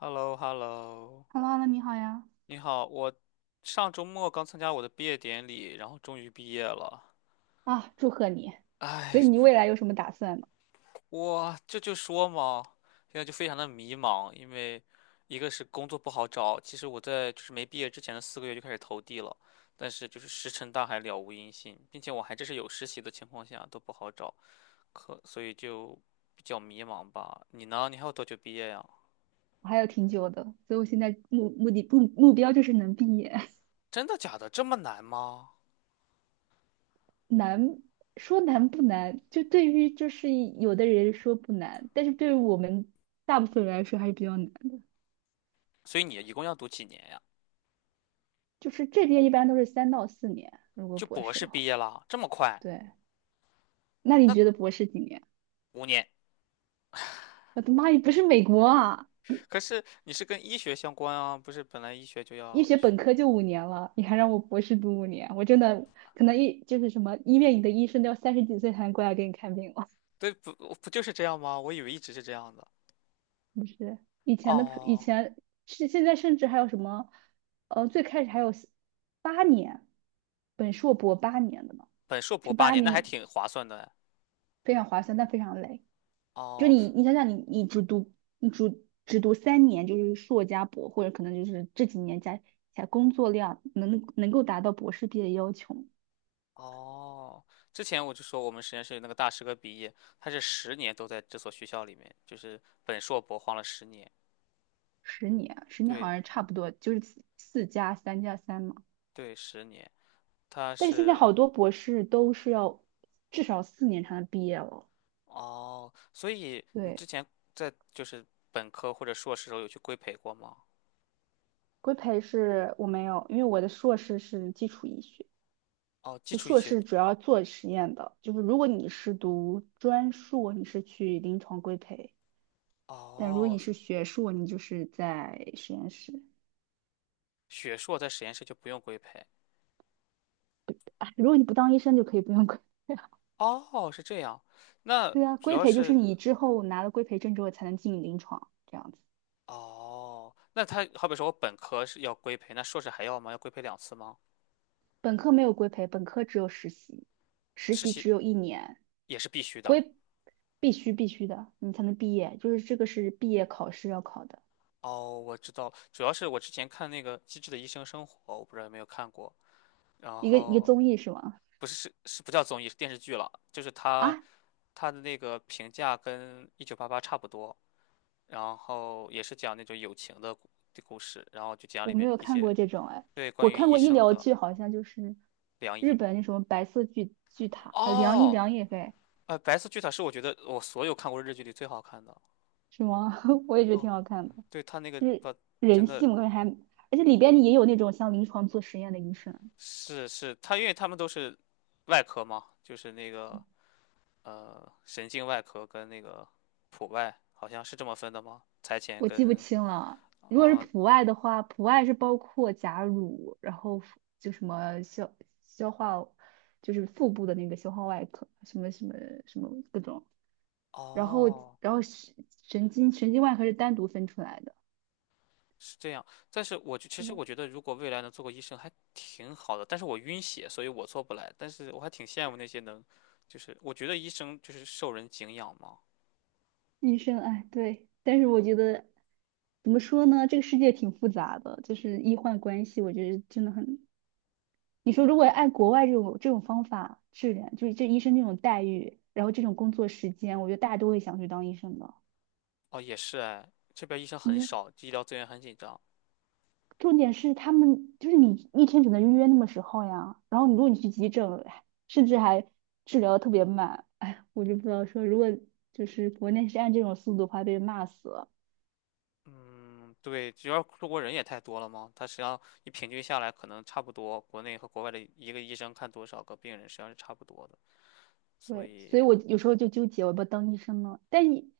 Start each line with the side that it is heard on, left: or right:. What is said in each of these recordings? left: h e l l o h e l l o
right: h e l l o h 你好呀！
left: 你好，我上周末刚参加我的毕业典礼，然后终于毕业了。
right: 啊，祝贺你！
left: 哎，
right: 所以你
left: 不
right: 未来有什么打算呢？
left: 我这就说嘛，现在就非常的迷茫，因为一个是工作不好找，其实我在就是没毕业之前的四个月就开始投递了，但是就是石沉大海，了无音信，并且我还这是有实习的情况下都不好找，所以就比较迷茫吧。你呢？你还有多久毕业呀？
right: 我还有挺久的，所以我现在目目的目目标就是能毕业。
left: 真的假的？这么难吗？
right: 难说难不难，对于有的人说不难，但是对于我们大部分人来说还是比较难的。
left: 所以你一共要读几年呀？
right: 就是这边一般都是三到四年，如果
left: 就
right: 博
left: 博
right: 士
left: 士
right: 的
left: 毕
right: 话。
left: 业了，这么快？
right: 对，那
left: 那
right: 你觉得博士几年？
left: 五年？
right: 我的妈呀，不是美国啊！
left: 可是你是跟医学相关啊，不是本来医学就
right: 医
left: 要
right: 学
left: 学？
right: 本科就五年了，你还让我博士读五年，我真的可能一就是什么医院里的医生都要三十几岁才能过来给你看病了。
left: 对，不就是这样吗？我以为一直是这样的。
right: 不是以前的以
left: 哦，
right: 前，是现在甚至还有什么，最开始还有八年，本硕博八年的嘛，
left: 本硕博
right: 就
left: 八
right: 八
left: 年，那还
right: 年
left: 挺划算的哎。
right: 非常划算，但非常累。就
left: 哦
right: 你想想你只读你只读三年，就是硕加博，或者可能就是这几年加起来工作量能够达到博士毕业要求。
left: 哦，之前我就说我们实验室有那个大师哥毕业，他是十年都在这所学校里面，就是本硕博晃了十年。
right: 十年，十年好
left: 对
right: 像差不多，就是四加三加三嘛。
left: 对，十年，他
right: 但是现在
left: 是
right: 好多博士都是要至少四年才能毕业了。
left: 哦，所以你之
right: 对，
left: 前在就是本科或者硕士时候有去规培过吗？
right: 规培是我没有，因为我的硕士是基础医学，
left: 哦，基
right: 就
left: 础医
right: 硕
left: 学。
right: 士主要做实验的。就是如果你是读专硕，你是去临床规培；但如果你
left: 哦，
right: 是学硕，你就是在实验室。
left: 学硕在实验室就不用规培。
right: 啊，如果你不当医生，就可以不用规。培。
left: 哦，是这样。那
right: 对啊，
left: 主
right: 规
left: 要
right: 培就是
left: 是
right: 你之后拿了规培证之后才能进临床，这样子。
left: 哦，那他好比说我本科是要规培，那硕士还要吗？要规培两次吗？
right: 本科没有规培，本科只有实习，实
left: 实
right: 习
left: 习
right: 只有一年，
left: 也是必须的。
right: 规必须的，你才能毕业，就是这个是毕业考试要考的
left: 哦，我知道，主要是我之前看那个《机智的医生生活》，我不知道有没有看过。然
right: 一个
left: 后
right: 综艺是吗？
left: 不是是不叫综艺，是电视剧了，就是他
right: 啊，
left: 他的那个评价跟《一九八八》差不多，然后也是讲那种友情的故事，然后就讲
right: 我
left: 里
right: 没
left: 面
right: 有
left: 一
right: 看
left: 些
right: 过这种哎，
left: 对，
right: 我
left: 关于
right: 看
left: 医
right: 过医
left: 生
right: 疗
left: 的
right: 剧，好像就是
left: 良
right: 日
left: 医。
right: 本那什么白色巨塔，啊，良医
left: 哦，
right: 良也妃
left: 呃，白色巨塔是我觉得我所有看过日剧里最好看的。
right: 是吗？我也觉得
left: 哦，
right: 挺好看的，
left: 对，他那个
right: 就是
left: 把
right: 人
left: 真
right: 性，
left: 的
right: 我感觉还，而且里边也有那种像临床做实验的医生，
left: 是他，因为他们都是外科嘛，就是那个神经外科跟那个普外，好像是这么分的吗？财前
right: 我记不
left: 跟
right: 清了。如果是
left: 嗯
right: 普外的话，普外是包括甲乳，然后腹就什么消化，就是腹部的那个消化外科，什么各种。然后
left: 哦
right: 然后神经外科是单独分出来的。
left: 是这样，但是我就其实
right: 对，
left: 我觉得，如果未来能做个医生还挺好的，但是我晕血，所以我做不来。但是我还挺羡慕那些能，就是我觉得医生就是受人敬仰嘛。
right: 医生，哎，对。但是我觉得怎么说呢，这个世界挺复杂的，就是医患关系，我觉得真的很，你说如果按国外这种方法治疗，就是这医生这种待遇，然后这种工作时间，我觉得大家都会想去当医生的。
left: 哦，也是哎，这边医生很
right: 你
left: 少，医疗资源很紧张。
right: 重点是他们就是你一天只能预约那么时候呀，然后如果你去急诊，哎甚至还治疗得特别慢，哎，我就不知道说如果就是国内是按这种速度的话，被人骂死了。
left: 嗯，对，主要中国人也太多了嘛，他实际上你平均下来，可能差不多，国内和国外的一个医生看多少个病人，实际上是差不多的。所
right: 对，
left: 以，
right: 所以我有时候就纠结，我要不要当医生呢？但你，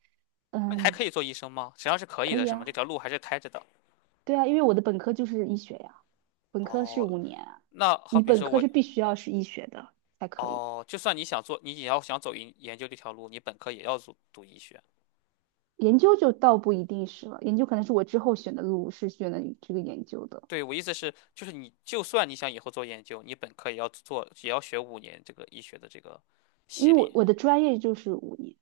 left: 那你还
right: 嗯，
left: 可以做医生吗？实际上是可以
right: 可
left: 的，
right: 以
left: 是吗？这
right: 啊，
left: 条路还是开着的。
right: 对啊，因为我的本科就是医学呀，本科是
left: 哦，
right: 五年啊。
left: 那好
right: 你
left: 比
right: 本
left: 说
right: 科
left: 我。
right: 是必须要是医学的才可以，
left: 哦，就算你想做，你也要想走研究这条路，你本科也要读读医学。
right: 研究就倒不一定是了，研究可能是我之后选的路是选的这个研究的，
left: 对，我意思是，就是你就算你想以后做研究，你本科也要做，也要学五年这个医学的这个
right: 因
left: 系
right: 为我
left: 列。
right: 我的专业就是五年，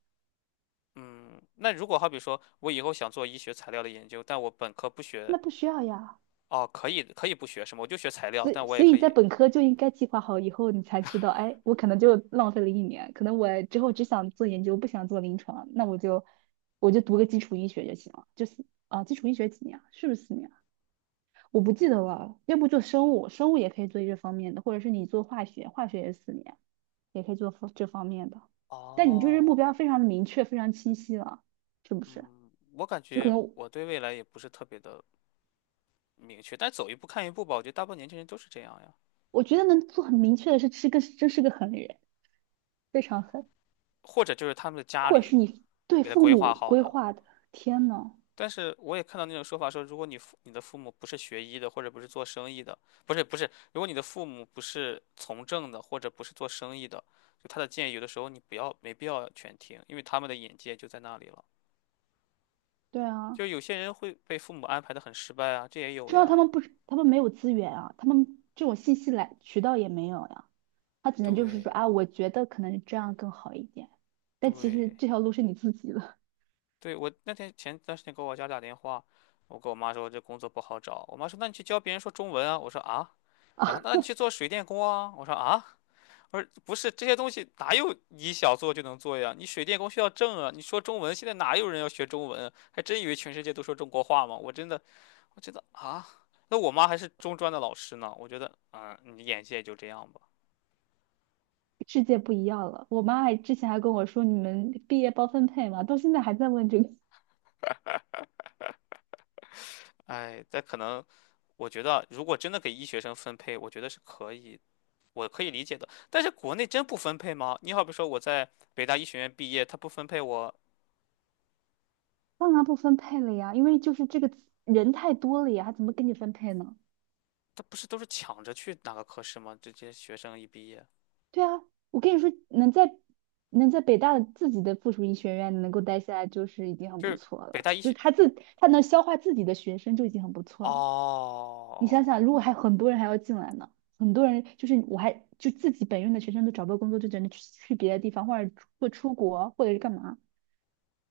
left: 嗯，那如果好比说我以后想做医学材料的研究，但我本科不学，
right: 那不需要呀，
left: 哦，可以可以不学什么，我就学材料，
right: 所
left: 但
right: 以
left: 我也
right: 所以
left: 可
right: 你在
left: 以。
right: 本科就应该计划好以后，你才知道，哎，我可能就浪费了一年，可能我之后只想做研究，不想做临床，那我就读个基础医学就行了，就是啊，基础医学几年啊？是不是四年啊？我不记得了，要不做生物，生物也可以做这方面的，或者是你做化学，化学也是四年，也可以做方这方面的。但你就是
left: 哦，
right: 目标非常的明确，非常清晰了，是不是？
left: 嗯，我感
right: 就可
left: 觉
right: 能
left: 我对未来也不是特别的明确，但走一步看一步吧。我觉得大部分年轻人都是这样呀，
right: 我觉得能做很明确的是，是个真是个狠人，非常狠，
left: 或者就是他们的家
right: 或者
left: 里
right: 是你对
left: 给他
right: 父
left: 规划
right: 母
left: 好
right: 规
left: 的。
right: 划的。天呐，
left: 但是我也看到那种说法说，如果你的父母不是学医的，或者不是做生意的，不是不是，如果你的父母不是从政的，或者不是做生意的，就他的建议有的时候你不要没必要全听，因为他们的眼界就在那里了。
right: 对啊，
left: 就有些人会被父母安排的很失败啊，这也有
right: 说到他
left: 呀。
right: 们不，他们没有资源啊，他们这种信息来渠道也没有呀，他只能就是说啊，
left: 对
right: 我觉得可能这样更好一点，但其实
left: 对
right: 这条路是你自己的。
left: 对，我那天前段时间给我家打电话，我跟我妈说这工作不好找，我妈说那你去教别人说中文啊，我说啊，然后
right: 啊。
left: 那你去做水电工啊，我说啊。而不是这些东西哪有你想做就能做呀？你水电工需要证啊！你说中文，现在哪有人要学中文？还真以为全世界都说中国话吗？我真的，我觉得啊，那我妈还是中专的老师呢。我觉得，嗯，你眼界就这样吧。
right: 世界不一样了。我妈还之前还跟我说，你们毕业包分配吗？到现在还在问这个。
left: 哎，但可能，我觉得啊如果真的给医学生分配，我觉得是可以，我可以理解的。但是国内真不分配吗？你好比说我在北大医学院毕业，他不分配我，
right: 当然不分配了呀，因为就是这个人太多了呀，还怎么给你分配呢？
left: 他不是都是抢着去哪个科室吗？这这些学生一毕业，
right: 对啊，我跟你说，能在北大的自己的附属医学院能够待下来，就是已经很
left: 就
right: 不
left: 是
right: 错
left: 北
right: 了。
left: 大医
right: 就是
left: 学。
right: 他自他能消化自己的学生就已经很不错了。你想
left: 哦
right: 想，如果还很多人还要进来呢，很多人就是我还就自己本院的学生都找不到工作，就只能去别的地方，或者或出国，或者是干嘛。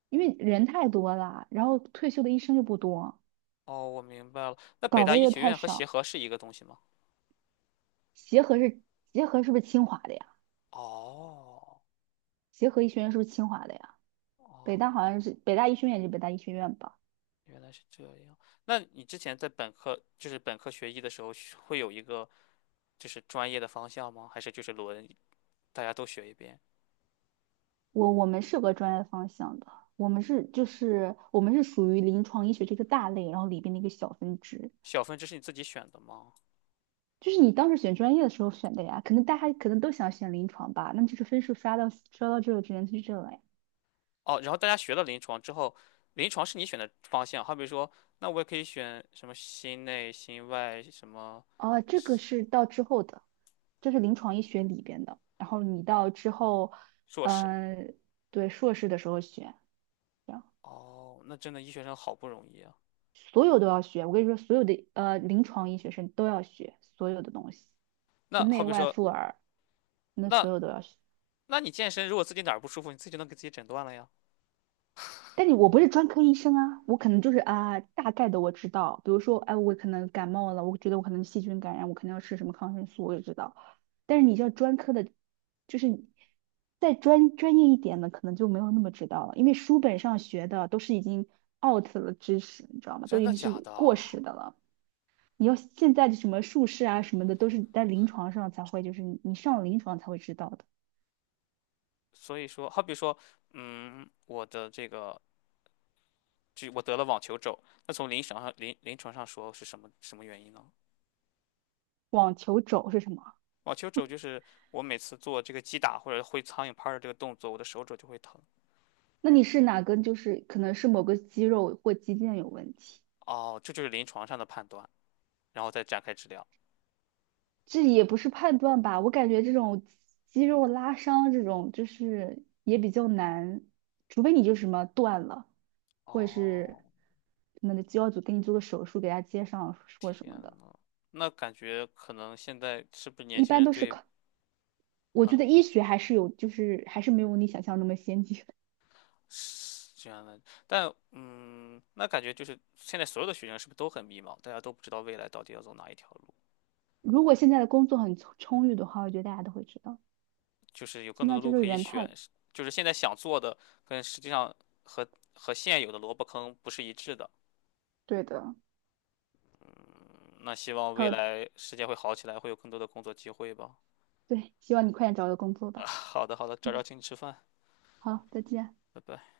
right: 因为人太多了，然后退休的医生又不多，
left: 哦，我明白了。那北
right: 岗
left: 大
right: 位
left: 医
right: 又
left: 学
right: 太
left: 院和协
right: 少。
left: 和是一个东西吗？
right: 协和是不是清华的呀？
left: 哦
right: 协和医学院是不是清华的呀？北
left: 哦，
right: 大好像是北大医学院，就北大医学院吧？
left: 原来是这样。那你之前在本科，就是本科学医的时候，学会有一个就是专业的方向吗？还是就是轮大家都学一遍？
right: 我们是有个专业方向的，我们是属于临床医学这个大类，然后里边的一个小分支。
left: 小分支是你自己选的吗？
right: 就是你当时选专业的时候选的呀，可能大家可能都想选临床吧，那就是分数刷到这个只能去这了呀。
left: 哦，然后大家学了临床之后，临床是你选的方向。好比说，那我也可以选什么心内、心外什么
right: 哦，这个是到之后的，这是临床医学里边的。然后你到之后，
left: 硕士。
right: 嗯、对，硕士的时候学，这样
left: 哦，那真的医学生好不容易啊。
right: 所有都要学。我跟你说，所有的临床医学生都要学所有的东西，就
left: 那好
right: 内
left: 比
right: 外
left: 说，
right: 妇儿，那所
left: 那
right: 有都要学。
left: 那你健身，如果自己哪儿不舒服，你自己就能给自己诊断了呀？
right: 但你我不是专科医生啊，我可能就是啊，大概的我知道，比如说，哎，我可能感冒了，我觉得我可能细菌感染，我肯定要吃什么抗生素，我也知道。但是你像专科的，就是你再专业一点的，可能就没有那么知道了，因为书本上学的都是已经 out 了知识，你知道吗？都
left: 真
right: 已
left: 的
right: 经
left: 假
right: 是
left: 的？
right: 过时的了。你要现在的什么术士啊什么的，都是在临床上才会，就是你上了临床才会知道的。
left: 所以说，好比说，嗯，我的这个，就我得了网球肘，那从临床上临床上说是什么什么原因呢？
right: 网球肘是什么？
left: 网球肘就是我每次做这个击打或者挥苍蝇拍儿的这个动作，我的手肘就会疼。
right: 那你是哪根？就是可能是某个肌肉或肌腱有问题，
left: 哦，这就是临床上的判断，然后再展开治疗。
right: 这也不是判断吧？我感觉这种肌肉拉伤这种就是也比较难，除非你就什么断了，或者是
left: 哦，
right: 可能的肌肉组给你做个手术，给他接上或什
left: 天
right: 么的，
left: 呐，那感觉可能现在是不是年
right: 一
left: 轻
right: 般
left: 人
right: 都是
left: 对，
right: 靠。我觉得
left: 嗯
right: 医学还是有，就是还是没有你想象那么先进。
left: 是这样的，但嗯，那感觉就是现在所有的学生是不是都很迷茫？大家都不知道未来到底要走哪一条路，
right: 如果现在的工作很充裕的话，我觉得大家都会知道。
left: 就是有更
right: 现
left: 多
right: 在
left: 的
right: 就
left: 路
right: 是
left: 可以
right: 人太，
left: 选，是就是现在想做的跟实际上和和现有的萝卜坑不是一致的。
right: 对的，
left: 嗯那希望未
right: 好，
left: 来世界会好起来，会有更多的工作机会吧。
right: 对，希望你快点找个工作
left: 啊，
right: 吧。
left: 好的好的，找请你吃饭，
right: 好，再见。
left: 拜拜。